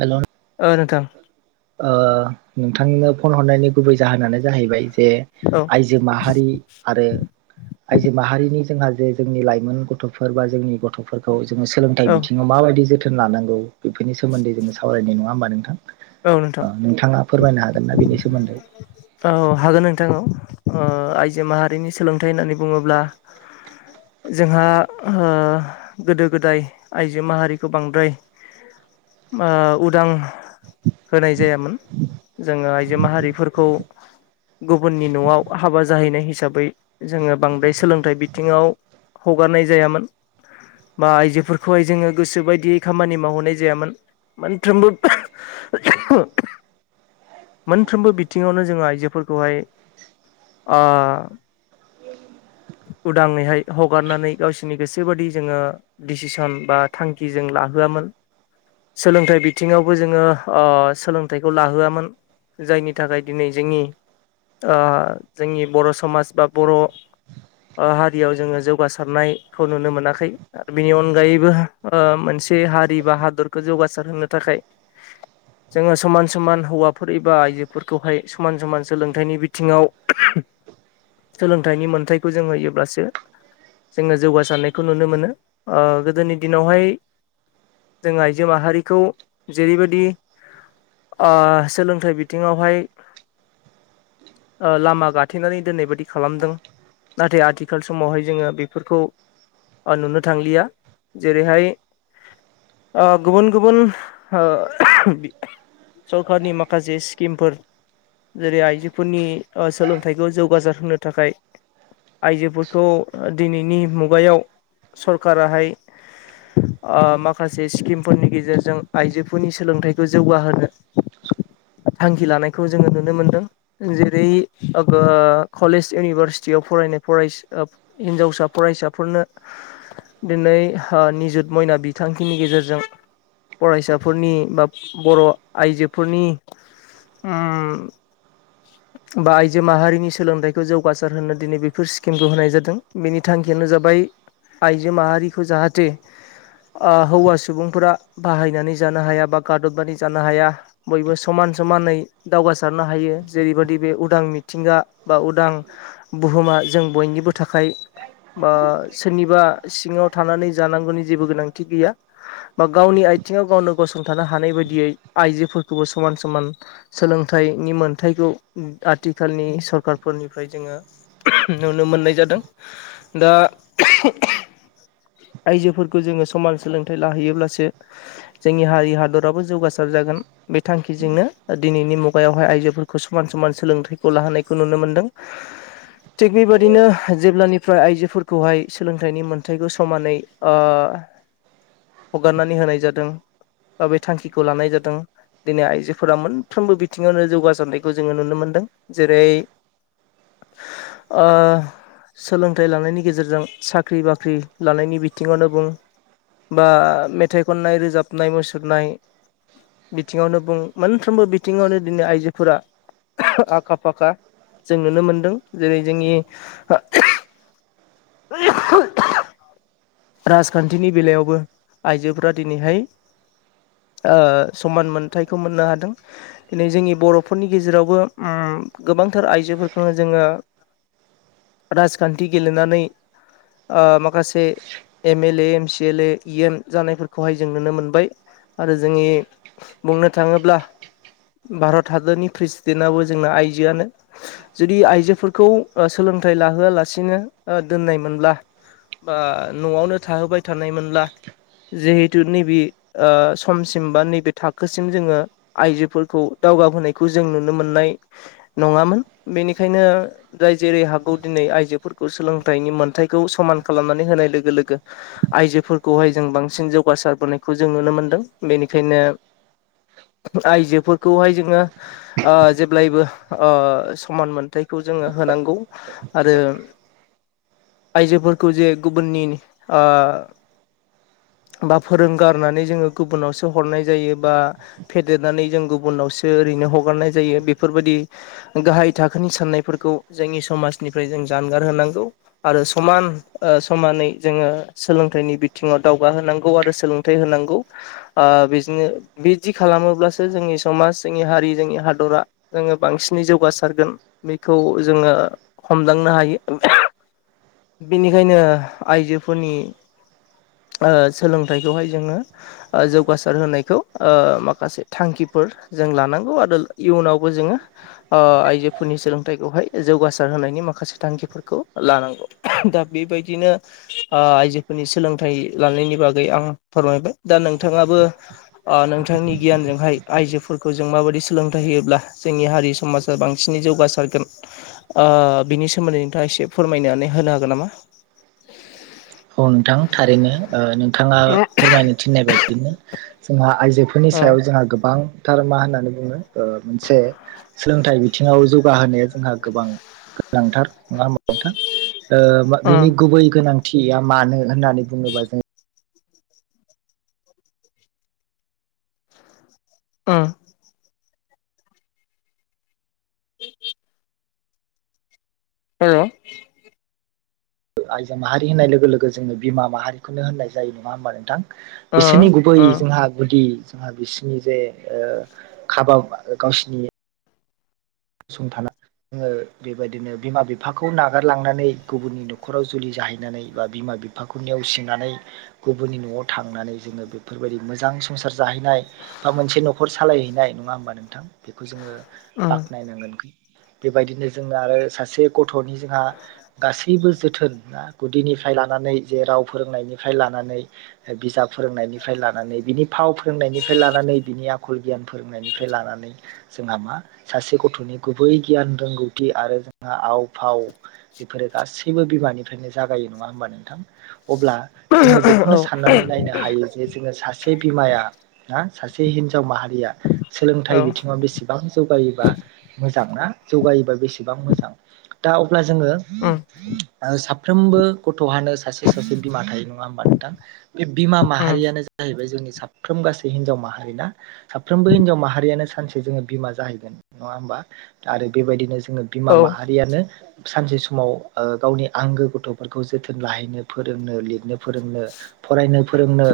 हेल' औ नोंथां ओ नोंथांनो फन हरनायनि गुबै जाहोनानो जाहैबाय जे औ आइजो माहारि आरो आइजो माहारिनि जोंहा जे जोंनि लाइमोन गथ'फोर बा जोंनि गथ'फोरखौ जोङो सोलोंथाइ औ बिथिङाव माबायदि जोथोन जोथोन लानांगौ बेफोरनि सोमोन्दै जोङो सावरायनाय नङा होमबा नोंथां औ नोंथां ओ नोंथाङा फोरमायनो हागोन ना बेनि सोमोन्दै औ हागोन नोंथां आइजो माहारिनि सोलोंथाइ होननानै बुङोब्ला जोंहा गोदो गोदाय आइजो माहारिखौ बांद्राय ओ उदां होनाय जायामोन जोङो आइजो माहारिफोरखौ गुबुननि न'आव हाबा जाहैनाय हिसाबै जोङो बांद्राय सोलोंथाइ बिथिङाव हगारनाय जायामोन बा आइजोफोरखौहाय जोङो गोसो बायदियै खामानि मावहरनाय जायामोन मोनफ्रोमबो मोनफ्रोमबो बिथिङावनो जोङो आइजोफोरखौहाय ओ [inaudible] उदाङैहाय हगारनानै गावसोरनि गोसोबादि जोङो दिडसिसन बा थांखि जों ला होआ मोन सोलोंथाइ बिथिङावबो जोङो ओ सोलोंथाइखौ लाहोआमोन जायनि थाखाय दिनै जोंनि ओ जोंनि बर' समाज बा बर' ओ हारियाव जोङो जौगासारनायखौ नुनो मोनाखै आरो बिनि अनगायैबो मोन से हारि बा हादरखौ जौगासार होनो थाखाय जोङो समान समान हौवाफोर एबा आइजोफोरखौहाय समान समान सोलोंथाइनि बिथिङाव [inaudible] सोलोंथाइनि मोनथायखौ जों होयोब्लासो जोङो जौगासारनायखौ नुनो मोनो गोदोनि दिनावहाय जों आइजो माहारिखौ जेरैबायदि सोलोंथाइ बिथिङावहाय लामा गाथेनानै दोननाय बायदि खालामदों नाथाय आथिखाल समावहाय जोङो बेफोरखौ नुनो थांलिया जेरैहाय गुबुन गुबुन सरखारनि माखासे स्किमफोर जेरै आइजोफोरनि सोलोंथाइखौ जौगासार होनो थाखाय आइजोफोरखौ दिनैनि मुगायाव सरकाराहाय माखासे स्किमफोरनि गेजेरजों आइजोफोरनि सोलोंथाइ बे जौगाहोनो थांखि लानायखौ जोङो नुनो मोनदों जेरै कलेज इउनिभारसिटि याव फरायनाय फ हिनजावसा फरायसाफोरनो दिनै निजुत मयना बिथांखिनि गेजेरजों फरायसाफोरनि बा बर' आइजोफोरनि [inaudible] बा आइजो माहारिनि सोलोंथाइखौ जौगासार होनो दिनै बेफोर स्किमखौ होनाय जादों बेनि थांखियानो जाबाय आइजो माहारिखौ जाहाथे हौवा सुबुंफोरा बाहायनानै जानो हाया बा गादबनै जानो हाया बयबो समान समानै दावगासारनो हायो जेरैबायाददि बे उदां मि थिंगा बा उदां बुहुमा जों बयनिबो थाखाय बा सोरनिबा सिङाव थानानै जानांगौनि जेबो गोनांथि गैया बा गावनि आथिङाव गावनो गसं थानो हानाय बायदियै आइजोफोरखौबो समान समान सोलोंथाइनि मोनथाइखौ आथि आथिखालनि सरखारफोरनिफ्राय जोङो नुनो मोननाय जादों। दा [inaudible] आइजोफोरखौ जोङो समान सोलोंथाइ लाहैयोब्लासो जोंनि हारि हादराबो जौगासार जागोन बे थांखिजोंनो ओ दिनैनि मुगायावहाय आइजोफोरखौ समान समान सोलोंथाइ खौ लाहोनायखौ नुनो मोनदों। थिग बेबादिनो जेब्लानिफ्राय आइजोफोरखौहाय सोलोंथाइनि मोनथायाइखौ समानै ओ [inaudible] हगारनानै होनाय जादों। ओ बे थांखिखौ लानाय जादों दिनै आइजोफोरा मोनफ्रोमबो बिथिङावनो जौगासारनायखौ जोङो नुनो मोनदों। जेरै ओ सोलोंथाइ लानायनि गेजेरजों साख्रि बाख्रि लानायनि बिथिङावनो बुं बा मेथाइ खननाय रोजाबनाय मुसुरनाय बिथिङावनो बुं मोनफ्रोमबो बिथिङावनो दिनै आइजोफोरा आखा फाखा जों नुनो मोनदों। जेरै जोंनि [inaudible] राजखान्थिनि बेलायावबो आइजोफोरा दिनैहाय [inaudible] ओ समान मोनथाइखौ मोननो हादों। दिनै जोंनि बर'फोरनि गेजेरावबो उम गोबां गोबांथार आइजोफोरखौनो जोङो [inaudible] राजखान्थि गेलेनानै ओ माखासे M L A M C L A E M जानायफोरखौहाय जों नुनो मोनबाय। आरो जोंनि बुंनो थाङोब्ला भारत हादरनि प्रेसिडेन्टआबो जोंना आइजोआनो जुदि आइजोफोरखौ ओ सोलों सोलोंथाइ लाहोआलासिनो ओ दोननाय मोनब्ला बा न'आवनो थाहोबाय थानायमोनब्ला जिहेथु नैबि ओ समसिम बा नैबे थाखोसिम जोङो आइजोफोरखौ दावगा बोनायखौ जों नुनो मोननाय नङामोन। बेनिखायनो जाय जेरै हागौ दिनै आइजोफोरखौ सोलोंथाइनि मोन थाइखौ समान खालामनानै होनाय लोगो लोगो आइजोफोरखौहाय जों बांसिन जौगासारबोनायखौ खौ जों नुनो मोनदों। बेनिखायनो आइजोफोरखौहाय जोङो ओ जेब्लायबो ओ समान मोनथायखौ खौ जोङो होनांगौ आरो [inaudible] आइजोफोरखौ जे गुबुननि ओ बा फोरोंगार नानै जोङो गुबुनावसो हरनाय जायो बा फेदेरनानै जों गुबुनावसो ओरैनो हगारनाय जायो। बेफोर बायदि गाहाय थाखोनि साननायफोरखौ जोंनि समाजनिफ्राय जों जानगार होनांगौ। आरो समान ओ समानै जोङो सोलोंथाइनि बिथिङाव दावगाहोनांगौ आरो सोलों होनांगौ ओ बिदिनो बिदि खालामोब्लासो जोंनि समाज जोंनि हारि जोंनि हादर रा जोङो बांसिनै जौगासारगोन बेखौ जोङो हमदांनो हायो। बेनिखायनो आइजोफोरनि ओ सोलोंथाइ खौहाय जोङो ओ जौगारसार होनायखौ ओ माखासे थांखि जों लानांगौ आरो इयुनावबो जोङो ओ आइजोफोरनि सोलोंथाइखौहाय जौगासार होनायनि माखासे थांखिफोरखौ लानांगौ दा बेबायदिनो आइजोफोरनि सोलोंथाइ लानायनि बागै आं फोरमायबाय दा नोंथाङाबो नोंथांनि गियानजोंहाय आइजोफोरखौ जों माबायदि सोलोंथाइ होयोब्ला जोंनि हारि समाजा बांसिनै जौगासारगोन ओ बिनि सोमोन्दै नोंथाङा एसे फो फोरमायनानै होनो हागोन नामा? औ नोंथां थारैनो ओ नोंथाङा फोरमायनो थिननाय बायदिनो जोंहा आइजोफोरनि ओ सायाव जोंहा गोबां थार मा होननानै बुङो मोनसे सोलोंथाइ बिथिङाव जौगाहोनाया जोंहा गोबां गोनांथार नङा होमबा नोंथां ओ बिनि गुबै गोनांथिया मानो होननानै बुङोबा जों उम हेलौ आइजो माहारि होननाय लोगो लोगो जोंनो बिमा माहारिखौनो होननाय जायो नङा होमबा नोंथां? ओ बिसोरनि गुबै ओ जोंहा गुदि जोंहा बिसिनि जे ओ खाबा गावसिनि सुंथाना जोङो बेबायदिनो बिमा बिफाखौ नागारलांनानै गुबुननि न'खराव जुलि जाहैनानै बा बिमा बिफाखौ नेवसिनानै गुबुननि न'आव थांनानै जोङो बेफोरबायदि मोजां संसार जाहैनाय बा मोनसे न'खर सालायहैनाय नङा होमबा नोंथां बेखौ जोङो ओ बाख गोन बेबायदिनो जोंनो आरो सासे गथ' गथ'नि जोंहा गासैबो जोथोन ना गुदिनिफ्राय लानानै जे राव फोरोंनायनिफ्राय लानानै ओ बिजाब फोरोंनायनिफ्राय लानानै बिनि फाव फोरोंनायनिफ्राय लानानै बिनि आखल गियान फोरोंनायनिफ्राय लानानै जोंहा मा सासे गथ'नि गुबै गियान रोंगौथि आरो जोंहा आव फाव बेफोरो गासैबो बिमा निफ्रायनो जागायो नङा होमबा नोंथां? अब्ला जोङो औ बेखौनो साननानै नायनो हायो जे जोङो सासे बिमाया ना सासे हिनजाव माहारिया औ सोलोंथाइ बिथिङाव बेसेबां जौगायो। बा मोजां ना जौगायोबा बेसेबां मोजां दा अब्ला जोङो उम ओ साफ्रोमबो गथ'हानो सासे सासे बिमा थायो नङा होमबा नोंथां बे बिमा उम माहारि- यानो जाहैबाय जोंनि साफ्रोम गासै हिनजाव माहारि ना साफ्रोमबो हिनजाव माहारियानो सानसे जोङो बिमा जाहैगोन। नङा होमबा आरो बेबायदिनो जोङो बिमा औ माहारियानो सानसे समाव ओ गावनि आंगो गथ'फोरखौ जोथोन लाहैनो फोरोंनो लिरनो फोरोंनो फरायनो फोरोंनो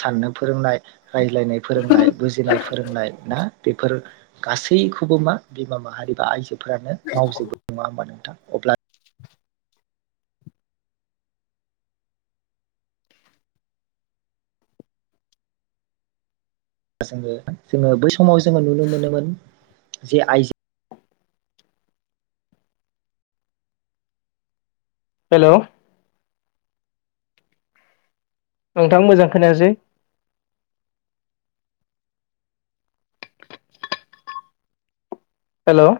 साननो फोरोंनाय रायज्लायनाय फोरोंनाय बुजिनाय फोरोंनाय ना बेफोर गासैखौ खौबो मा बिमा माहारि बा आइजोफोरानो मावजोबो नङा होमबा नोंथां अब्ला जोङो जोङो बै समाव जोङो नुनो मोनोमोन जे आइजो हेलौ नोंथां मोजां खोनायासै। हेलौ